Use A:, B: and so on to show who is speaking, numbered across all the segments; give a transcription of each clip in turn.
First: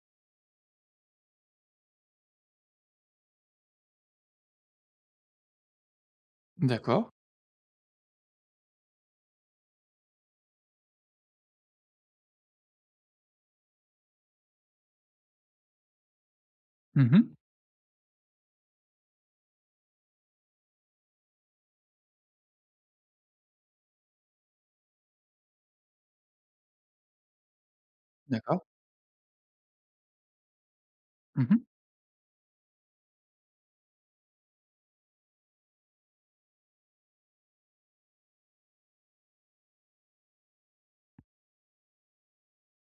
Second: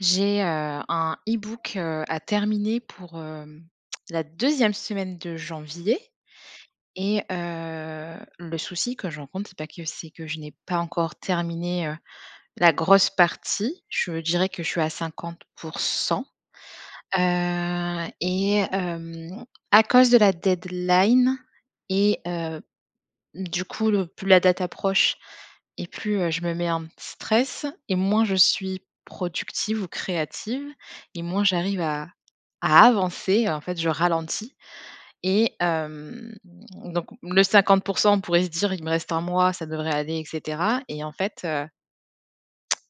A: J'ai heu, un ebook heu, à terminer pour hem, la deuxième semaine de janvier
B: D'accord.
A: et heu le souci que je rencontre, c'est bah que c'est que je n'ai pas encore terminé heu la grosse partie. Je dirais que je suis à 50 %.
B: Mmh mh.
A: Heu, et hem, à cause de la deadline et heu, du coup, le plus la date approche et plus heu je me mets un petit stress et moins je
B: D'accord.
A: suis productive ou créative et moins
B: Mmh mh.
A: j'arrive à à avancer. En fait, je ralentis et hem, donc le 50 %, on pourrait se dire: «Il me reste 1 mois, ça devrait aller» et cetera. Et en fait heu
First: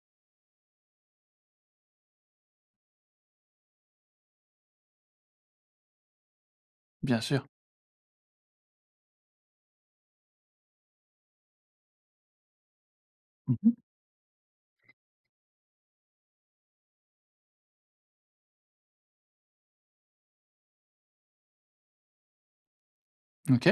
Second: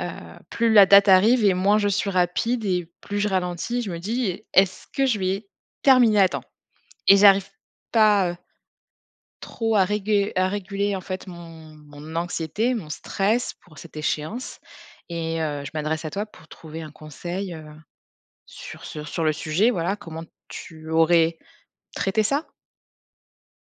A: heu, plus la date arrive et moins je suis rapide et plus je ralentis, je me dis: «Est-ce que je vais terminer à temps?» et
B: Bien sûr.
A: j'arrive pas heu trop à régu à réguler en fait mon mon anxiété, mon stress
B: Mmh mh.
A: pour cette échéance et heu, je m'adresse à toi pour trouver un conseil heu, sur sur sur le sujet, voilà. Comment tu aurais traité ça?
B: OK.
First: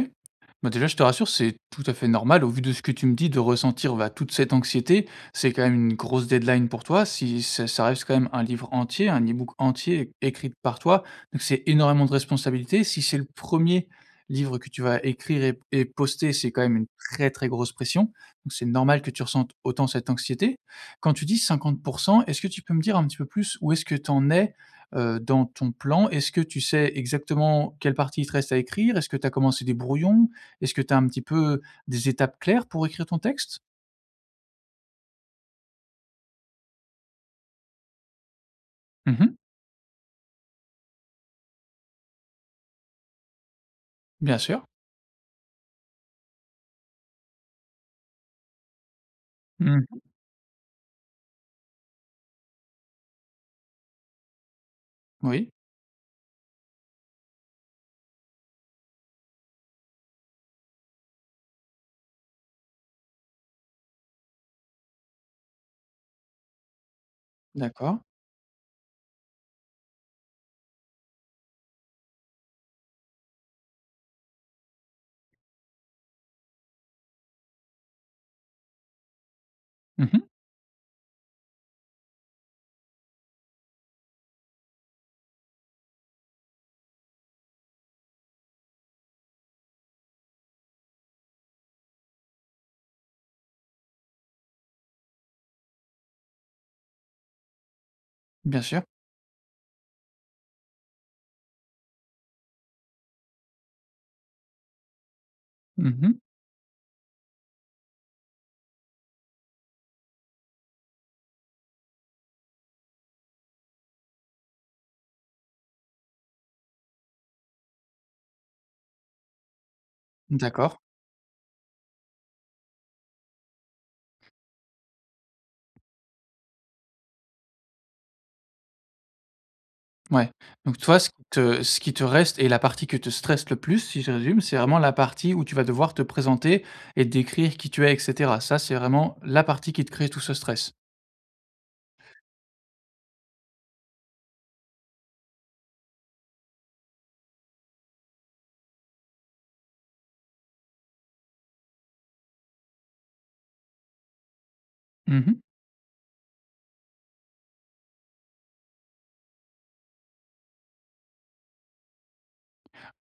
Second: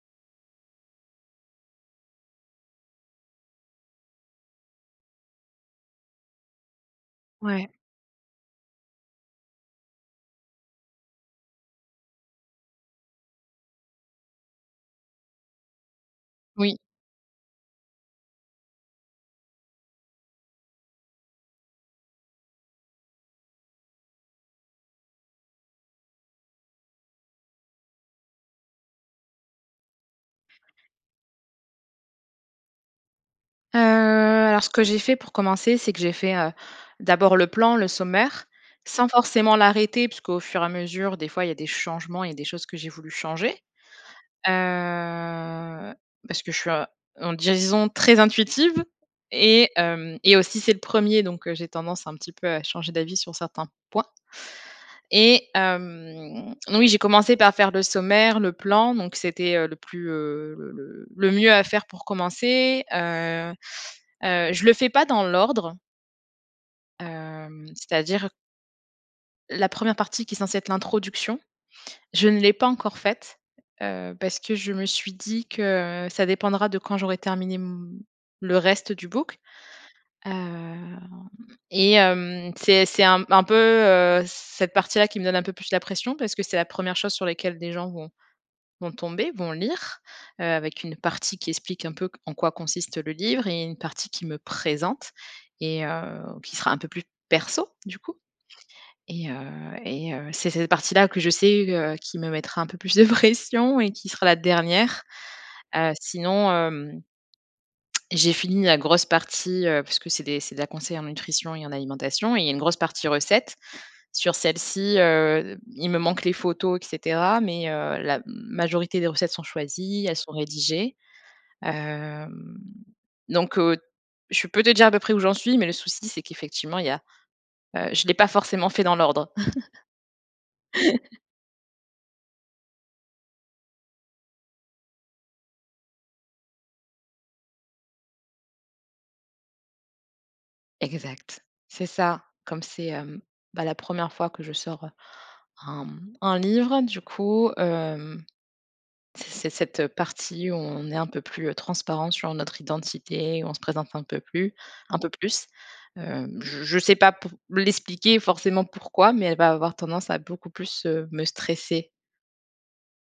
B: Bah déjà je te rassure, c'est tout à fait normal, au vu de ce que tu me dis, de ressentir, bah, toute cette anxiété. C'est quand même une grosse deadline pour toi. Si ça
A: Ouais.
B: ça reste quand même un livre entier, un ebook entier é écrit par toi. Donc c'est énormément de responsabilités. Si c'est le 1er livre que tu vas écrire et p et poster, c'est quand même
A: Oui.
B: une très, très grosse pression. Donc, c'est normal que tu ressentes autant cette anxiété. Quand tu dis 50 %, est-ce que tu peux me dire un petit peu plus où est-ce que tu en es, heu, dans ton plan? Est-ce que tu sais exactement quelle partie il te reste à écrire? Est-ce que tu as commencé des brouillons? Est-ce que tu as un petit peu des étapes claires pour écrire ton texte?
A: Heu, alors ce que j'ai fait pour commencer, c'est que j'ai fait, heu, d'abord le plan, le sommaire, sans
B: Mmh mh.
A: forcément l'arrêter puisqu'au fur et à mesure, des fois, il y a des changements, il y a des choses que j'ai voulu changer.
B: Bien sûr.
A: Heu, parce que je suis a mmh disons très intuitive, et,
B: Mmh.
A: hem et aussi c'est le 1er, donc j'ai tendance un petit peu à changer d'avis sur certains points. Et,
B: Oui.
A: hem, oui, j'ai commencé par faire le sommaire, le plan, donc c'était, heu, le plus, heu, le le le mieux à faire pour commencer. Heu heu, je le fais pas dans l'ordre hem,
B: D'accord.
A: c'est-à-dire la 1re partie qui est censée être l'introduction, je ne l'ai pas encore faite, heu, parce que je me suis dit que, heu, ça dépendra de quand j'aurai terminé m le reste du book.
B: Mmh mh.
A: Hem, et, hem, c'est c'est un un peu, heu, cette partie là qui me donne un peu plus la pression, parce que c'est la 1re chose sur laquelle des gens vont vont tomber, vont lire, heu, avec une partie qui explique un peu q en quoi consiste le livre et une partie qui me présente et, heu, qui sera un peu plus perso, du coup.
B: Bien sûr.
A: Et, heu et, heu, c'est cette partie là que je sais que qui me mettra un peu plus de pression et qui sera la dernière.
B: Mmh
A: Heu,
B: mh.
A: sinon, hem, j'ai fini la grosse partie, heu, parce que c'est des c'est de la conseil en nutrition et en alimentation et il y a une grosse partie recettes. Sur celle-ci, heu, il me manque les photos, et cetera, mais, heu, la majorité des recettes sont choisies, elles sont
B: Mmh d'accord.
A: rédigées. Hem, donc, heu je peux te dire de près où j'en suis, mais le souci, c'est qu'effectivement il y a heu, je l'ai pas forcément fait dans l'ordre.
B: Mouais, donc toi, ce qui te ce qui te reste, et la partie que te stresse le plus, si je résume, c'est vraiment la partie où tu vas devoir te présenter et décrire qui tu es, et cetera? Ça, c'est vraiment la partie qui te crée tout ce stress?
A: Exact. C'est ça. Comme c'est, hem, bah, la 1re fois que je sors, heu, un m un livre, du coup, hem, c'est ce cette partie où on est un peu plus, heu, transparents sur notre identité, où on se présente un peu plu un peu
B: Mmh mh.
A: plus. Hem, j je sais pas pour l'expliquer, forcément pourquoi, mais elle va avoir tendance à beaucoup plus, heu, me stresser.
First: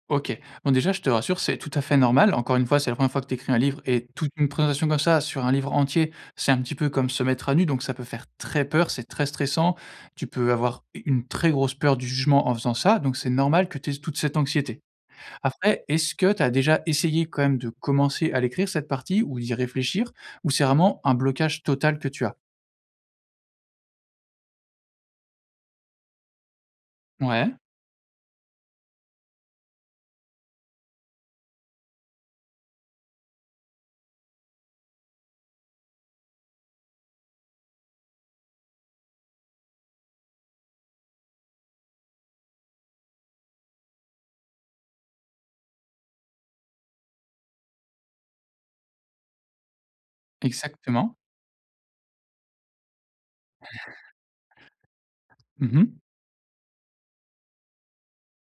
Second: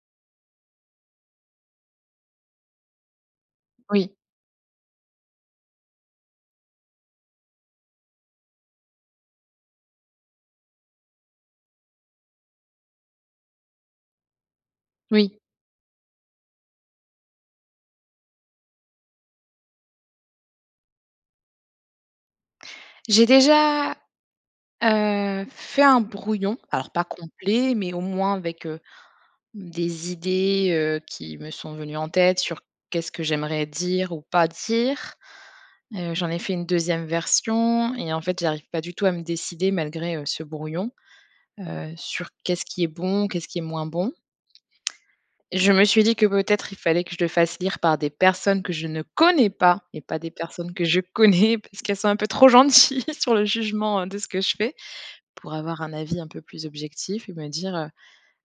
B: OK. Bon déjà, je te rassure, c'est tout à fait normal. Encore une fois, c'est la 1re fois que tu écris un livre. Et
A: Oui.
B: toute une présentation comme ça, sur un livre entier, c'est un petit peu comme se mettre à nu, donc ça peut faire très peur. C'est très stressant. Tu peux avoir u une très grosse peur du jugement en faisant ça, donc c'est normal que tu aies toute cette anxiété.
A: Oui.
B: Après, est-ce que tu as déjà essayé quand même de commencer à l'écrire, cette partie, ou d'y réfléchir? Ou c'est vraiment un blocage total que tu as?
A: J'ai déjà, heu, fait un brouillon, alors pas
B: Ouais.
A: complet, mais au moins avec, heu, des idées heu, qui me sont venues en tête sur: «Qu'est-ce que j'aimerais dire ou pas dire.». Heu, j'en ai fait une 2e version et en fait, j'arrive pas du tout à me décider malgré, heu, ce brouillon, heu, sur qu'est-ce qui est bon, qu'est-ce qui est moins bon? Et je me suis dit que peut-être, il fallait que je le fasse lire par des personnes que je ne connais pas et pas des personnes que je
B: Exactement.
A: connais, parce qu'elles sont un peu trop gentilles sur le jugement, heu, de ce que je fais. Pour
B: Mmh
A: avoir un
B: mh.
A: avis un peu plus objectif et me dire heu,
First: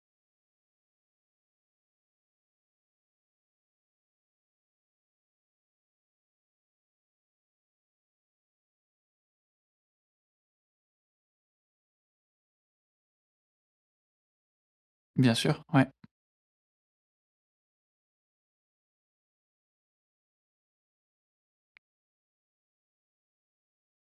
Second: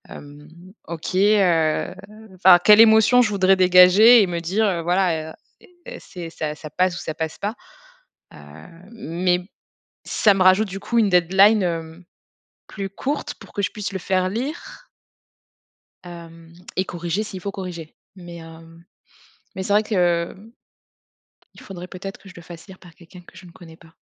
A: hem: «OK heu, enfin, quelle émotion je voudrais dégager?», et me dire, heu, voilà: «E est c'est ça, ça passe ou ça passe pas.». Heu, mais ça me rajoute, du coup, une deadline, hem, plus courte pour que je puisse le faire lire
B: Bien sûr, ouais.
A: hem et corriger, s'il faut corriger. Mais hem, mais c'est vrai que il faudrait peut-être que je le fasse lire par quelqu'un que je ne connais pas.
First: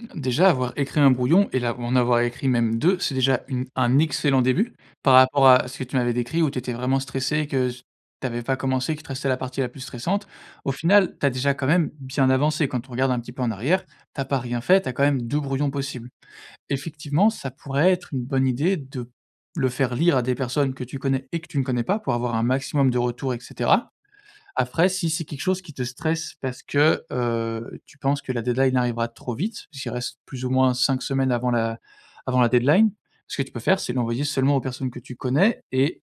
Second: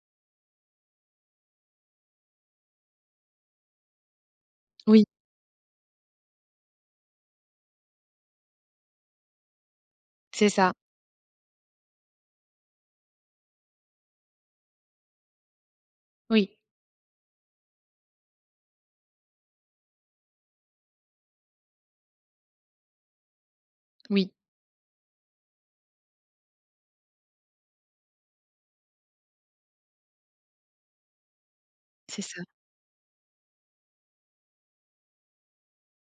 B: Hem, déjà, avoir écrit 1 brouillon et là, en avoir écrit même 2, c'est déjà une un excellent début,
A: Oui.
B: par rapport à ce que tu m'avais décrit, où tu étais vraiment stressée, et que s tu avais pas commencé, qu'il te restait la partie la plus stressante.
A: C'est
B: Au
A: ça.
B: final, tu as, déjà, quand même bien avancé. Quand on regarde un petit peu en arrière, tu as pas rien fait, tu as quand même 2 brouillons possibles.
A: Oui.
B: Effectivement, ça pourrait être une bonne idée de p le faire lire à des personnes que tu connais et que tu ne connais pas pour avoir un maximum de retours, et cetera.
A: Oui.
B: Après, si c'est quelque chose qui te stresse parce que, heu, tu penses que la deadline arrivera trop vite, puisqu'il reste plus ou moins 5 semaines avant la
A: C'est ça.
B: avant la deadline. Ce que tu peux faire, c'est l'envoyer seulement aux personnes que tu connais et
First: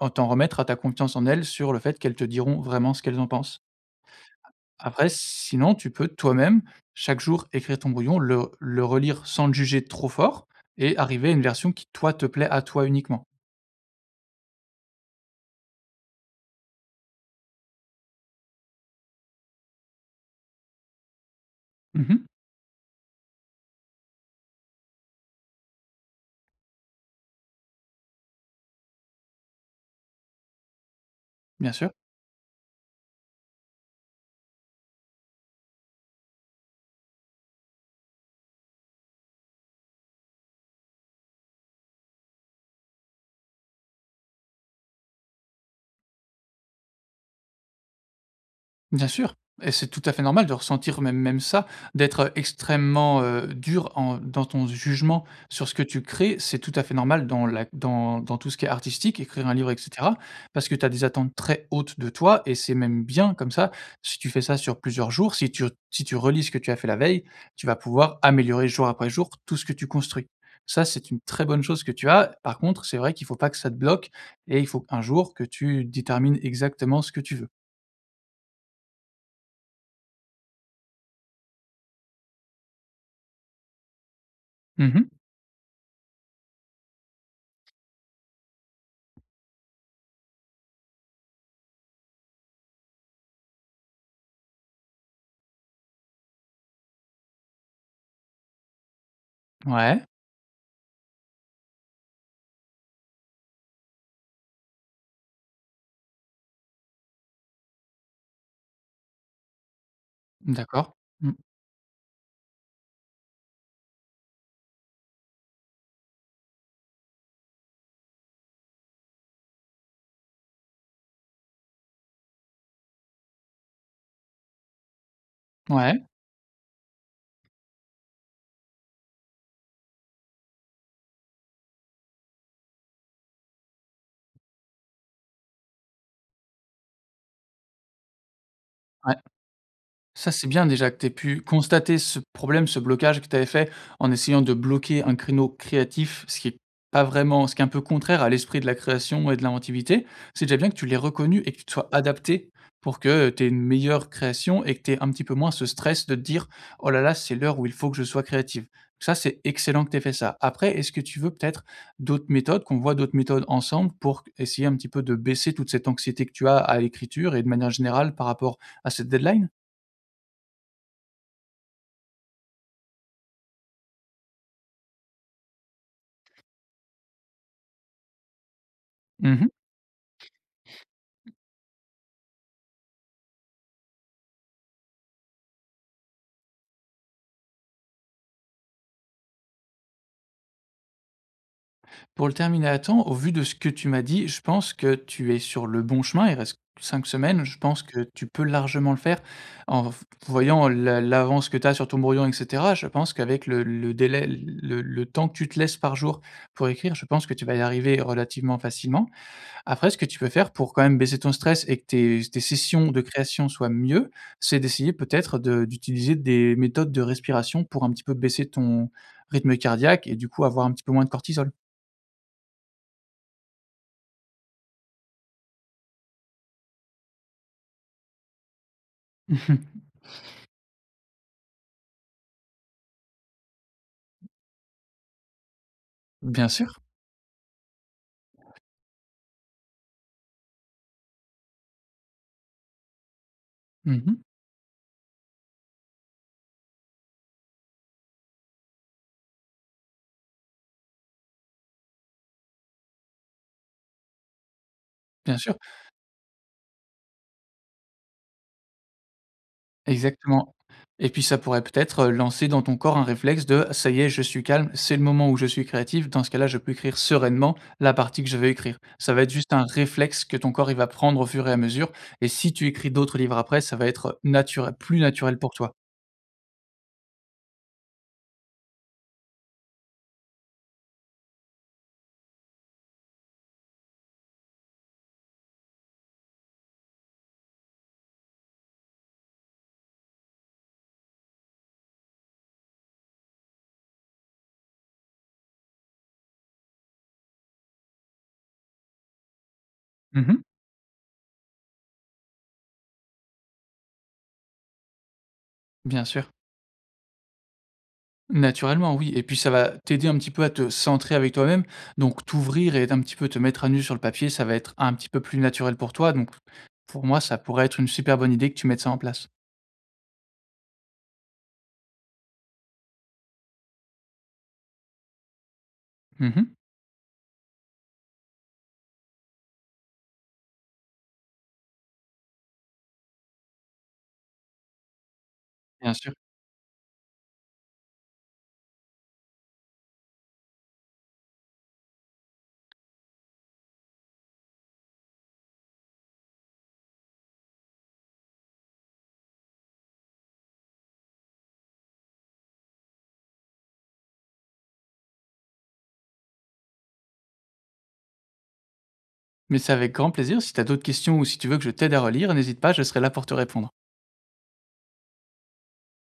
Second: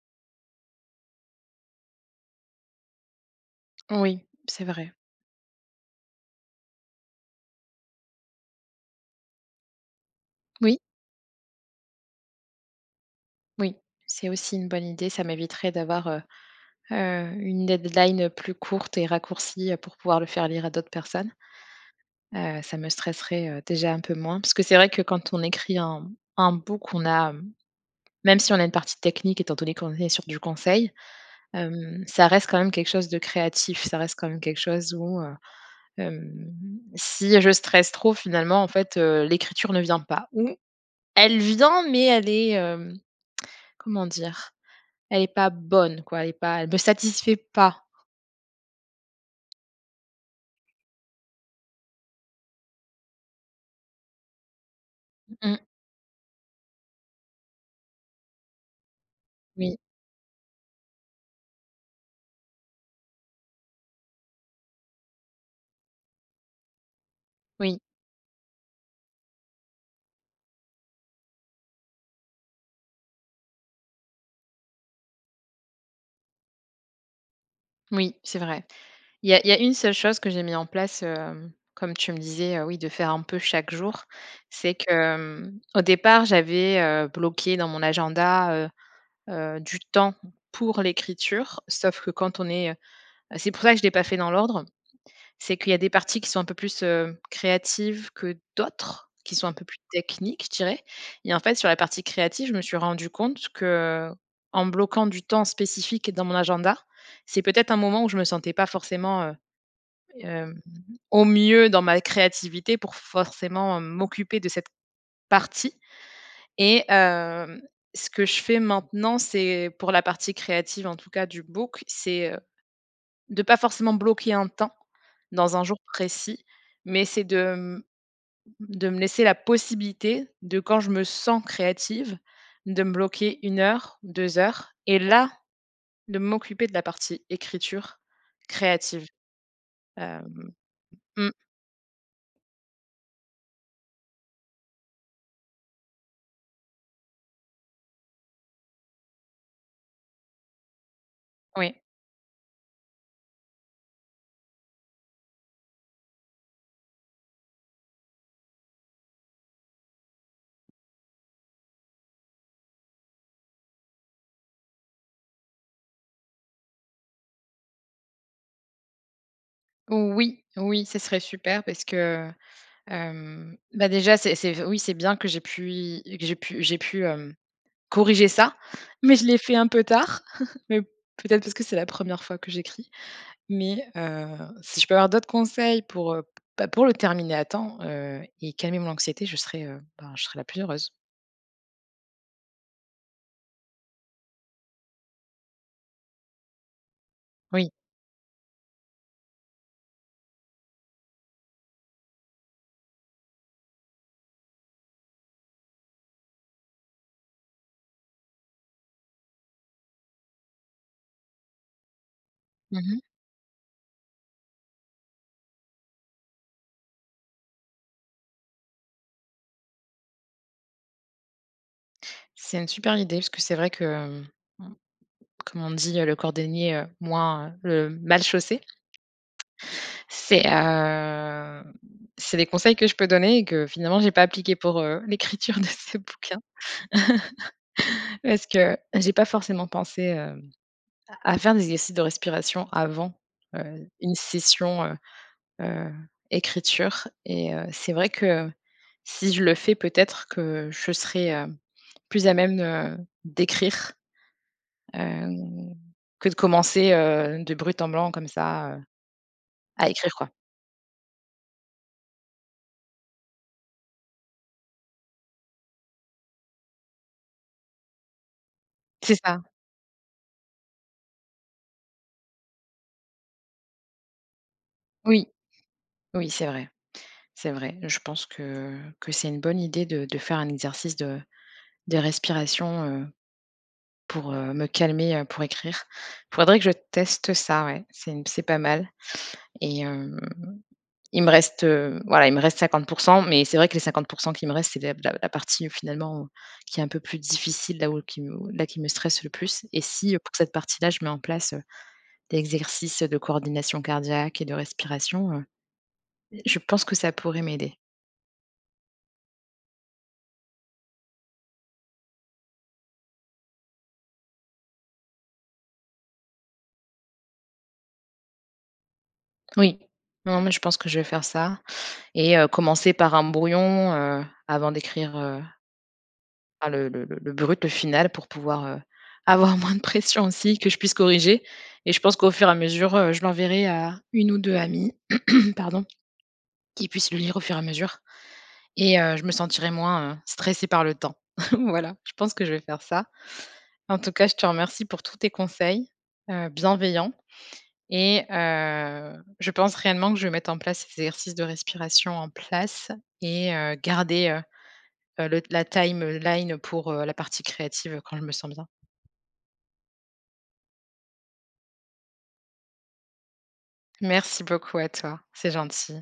B: en t'en remettre à ta confiance en elles, sur le fait qu'elles te diront vraiment ce qu'elles en pensent.
A: Oui, c'est
B: A
A: vrai.
B: après, sinon, tu peux, toi-même, chaque jour, écrire ton brouillon, le r le relire sans le juger trop fort
A: Moui.
B: et arriver à une version qui, toi, te plaît à toi uniquement.
A: Moui, c'est aussi une bonne idée. Ça m'éviterait d'avoir, heu heu, une deadline plus courte et raccourcie, heu, pour pouvoir le faire lire à d'autres personnes.
B: Mmh mh.
A: Heu, ça me stresserait, heu, déjà un peu moins. Parce que c'est vrai que quand on écrit un un book, on a, hem même si on a une partie technique, étant donné qu'on est sur du conseil,
B: Bien sûr.
A: hem, ça reste quand même quelque chose de créatif. Ça reste quand même quelque chose où, heu, hem, si je stresse trop, finalement, en fait, heu l'écriture ne vient pas. Ou elle vient, mais elle est, hem, comment dire, elle est pas bonne quoi, elle est pas elle me satisfait pas.
B: Bien sûr, et c'est tout à fait normal de ressentir même même ça, d'être extrêmement, heu, dure en dans ton jugement
A: Mmh mh.
B: sur ce que tu crées. C'est tout à fait normal dans la dans dans tout ce qui est artistique- écrire un livre, et
A: Oui.
B: cetera- parce que, tu as des attentes très hautes de toi et c'est même bien. Comme ça, si tu fais ça sur plusieurs jours, si tu si tu relis ce que tu as fait la veille, tu vas
A: Oui.
B: pouvoir améliorer, jour après jour, tout ce que tu construis. Ça, c'est une très bonne chose que tu as. Par contre, c'est vrai qu'il faut pas que ça te bloque et il faut, un jour, que tu détermines exactement ce que tu veux.
A: Moui, c'est vrai. Il y a il y a une seule chose que j'ai mis en place heu, comme tu me disais, heu, oui, de faire un peu chaque jour. C'est
B: Mmh mh.
A: que, mmh, au départ, j'avais heu bloqué dans mon agenda heu, heu, du temps pour l'écriture. Sauf que quand on est heu c'est pour ça que je l'ai pas fait dans l'ordre. C'est qu'il y a des parties qui sont un peu plus heu, créatives que d'autres, qui sont un peu plus
B: Mouais.
A: techniques, je dirais. Et en fait, sur la partie créative, je me suis rendu compte que, en bloquant du temps spécifique dans mon agenda, c'est peut-être un moment où je me sentais pas forcément heu,
B: Mmh
A: hem,
B: d'accord.
A: au
B: Mmh.
A: mieux dans ma créativité pour forcément m'occuper de cette partie. Et hem, ce que je fais maintenant, c'est pour la partie créative en tout cas du book, c'est heu, de pas forcément bloquer un temps dans un jour
B: Mouais.
A: précis, mais c'est de mmh, de me laisser la possibilité de quand je me sens créative, de me bloquer 1 heure, 2 heures et là de m'occuper de la partie écriture créative.
B: Ouais. Ça,
A: Hem
B: c'est bien déjà que tu aies
A: Mmh.
B: pu constater ce problème, ce blocage que tu avais fait, en essayant de bloquer un créneau créatif, ce qui est pas vraiment ce qui est un peu contraire à l'esprit de la création et de l'inventivité. C'est déjà bien que tu l'aies reconnu et que tu te
A: Oui.
B: sois adaptée, pour que tu aies une meilleure création et que tu aies un petit peu moins ce stress de te dire: «Oh là là, c'est l'heure où il faut que je sois créative.». Ça, c'est excellent que tu aies fait ça. Après, est-ce que tu veux peut-être d'autres méthodes, qu'on voit d'autres méthodes ensemble pour essayer un petit peu de baisser toute cette anxiété que tu as à l'écriture et de manière générale, par rapport à cette deadline?
A: Oui, oui, ce serait super parce que hem, bah déjà, c'est c'est f oui, c'est bien que j'aie pu y que j'aie pu j'aie pu hem, corriger ça. Mais je
B: Mmh
A: l'ai
B: mh.
A: fait un peu tard, mais peut être parce que c'est la 1re fois que j'écris. Mais heu, si je peux avoir d'autres conseils pour heu, bah pour le terminer à temps, heu, et calmer mon anxiété, je serais heu, ben je serai la plus heureuse.
B: Pour le terminer à temps, au vu de ce que tu m'as dit, je pense que tu es sur le bon chemin. Il reste 5 semaines. Je
A: Oui.
B: pense que tu peux largement le faire en v voyant l'a l'avance que tu as sur ton brouillon, et cetera. Je pense qu'avec le le délai le le temps que tu te laisses par jour pour écrire, je pense que tu vas y arriver relativement facilement. Après, ce que tu peux faire pour quand même baisser ton stress et que tes s tes
A: Mmh
B: sessions
A: mh.
B: de création soient mieux, c'est d'essayer peut-être de d'utiliser des méthodes de respiration pour un petit peu baisser ton rythme cardiaque et du coup avoir un petit peu moins de cortisol.
A: C'est une super idée, parce que c'est vrai que, hem, comme on dit, heu, le cordonnier moins le mal chaussé.
B: Mmh mh.
A: C'est heu, c'est des conseils que je peux donner et que finalement, j'ai pas appliqués pour, heu, l'écriture de ce bouquin.
B: Bien sûr.
A: Parce que j'ai pas forcément pensé, hem, à à faire des exercices de respiration avant, heu,
B: Mmh
A: une
B: mh.
A: session, heu heu, écriture. Et, heu, c'est vrai que, si je le fais peut-être que je serai, hem, plus à même d'écrire, heu,
B: Bien sûr.
A: que de commencer, heu, de brut en blanc comme ça, heu, à écrire quoi.
B: Exactement. Et puis, ça pourrait peut-être lancer dans ton corps un réflexe de: «Ça y est, je suis calme, c'est le moment où je suis créative. Dans ce cas là, je peux écrire sereinement la partie que je veux écrire». Ça
A: C'est
B: va être
A: ça!
B: juste un réflexe que ton corps, il va prendre au fur et à mesure. Et si tu écris d'autres livres après, ça va être nature plus
A: Oui.
B: naturel pour toi.
A: Oui, c'est vrai, c'est vrai. Je pense que que c'est une bonne idée de de faire un exercice de de respiration, heu, pour, heu, me calmer, heu, pour écrire. Faudrait que je teste ça, ouais, c'est une c'est pas mal. Et heu, il me reste, heu, voilà, il me reste 50 %, mais c'est vrai que les 50 % qui me restent, c'est de b de la la partie finalement, qui est un peu plus difficile, là où qui m là, qui me stresse le plus. Et si, heu,
B: Mmh
A: pour
B: mh.
A: cette partie là, je mets en place des exercices de coordination cardiaque et de respiration, heu,
B: Bien sûr.
A: je pense que ça pourrait m'aider.
B: Naturellement, oui, et puis ça va t'aider un petit peu à te centrer avec toi même. Donc, t'ouvrir et être un petit peu te mettre à nu sur le papier, ça va être un petit peu plus naturel pour toi. Donc, pour moi, ça pourrait être une super bonne idée que tu mettes ça en place.
A: Oui, non, mais je pense que je vais faire ça et, heu, commencer par un brouillon, heu, avant d'écrire, heu
B: Mmh mh.
A: a le le le le brut, le final pour pouvoir, heu, avoir moins de pression, aussi. Que je puisse corriger. Et je pense qu'au fur et à mesure, heu, je l'enverrai à 1 ou 2 amies, pardon,
B: Bien sûr.
A: qui puissent le lire au fur et à mesure, et heu, je me sentirais moins stressée par le temps. Voilà, je pense que je vais faire ça. En tout cas, je te remercie pour tous tes conseils, heu, bienveillants et heu, je pense réellement que je vais mettre en place ces exercices de respiration en place et, heu, garder, heu heu le la timeline pour, heu, la partie créative quand je me sens bien.
B: Mais, c'est avec grand plaisir, si tu as d'autres questions ou, si tu veux que je t'aide à relire, n'hésite pas, je serai là pour te répondre.
A: Merci beaucoup à toi, c'est gentil.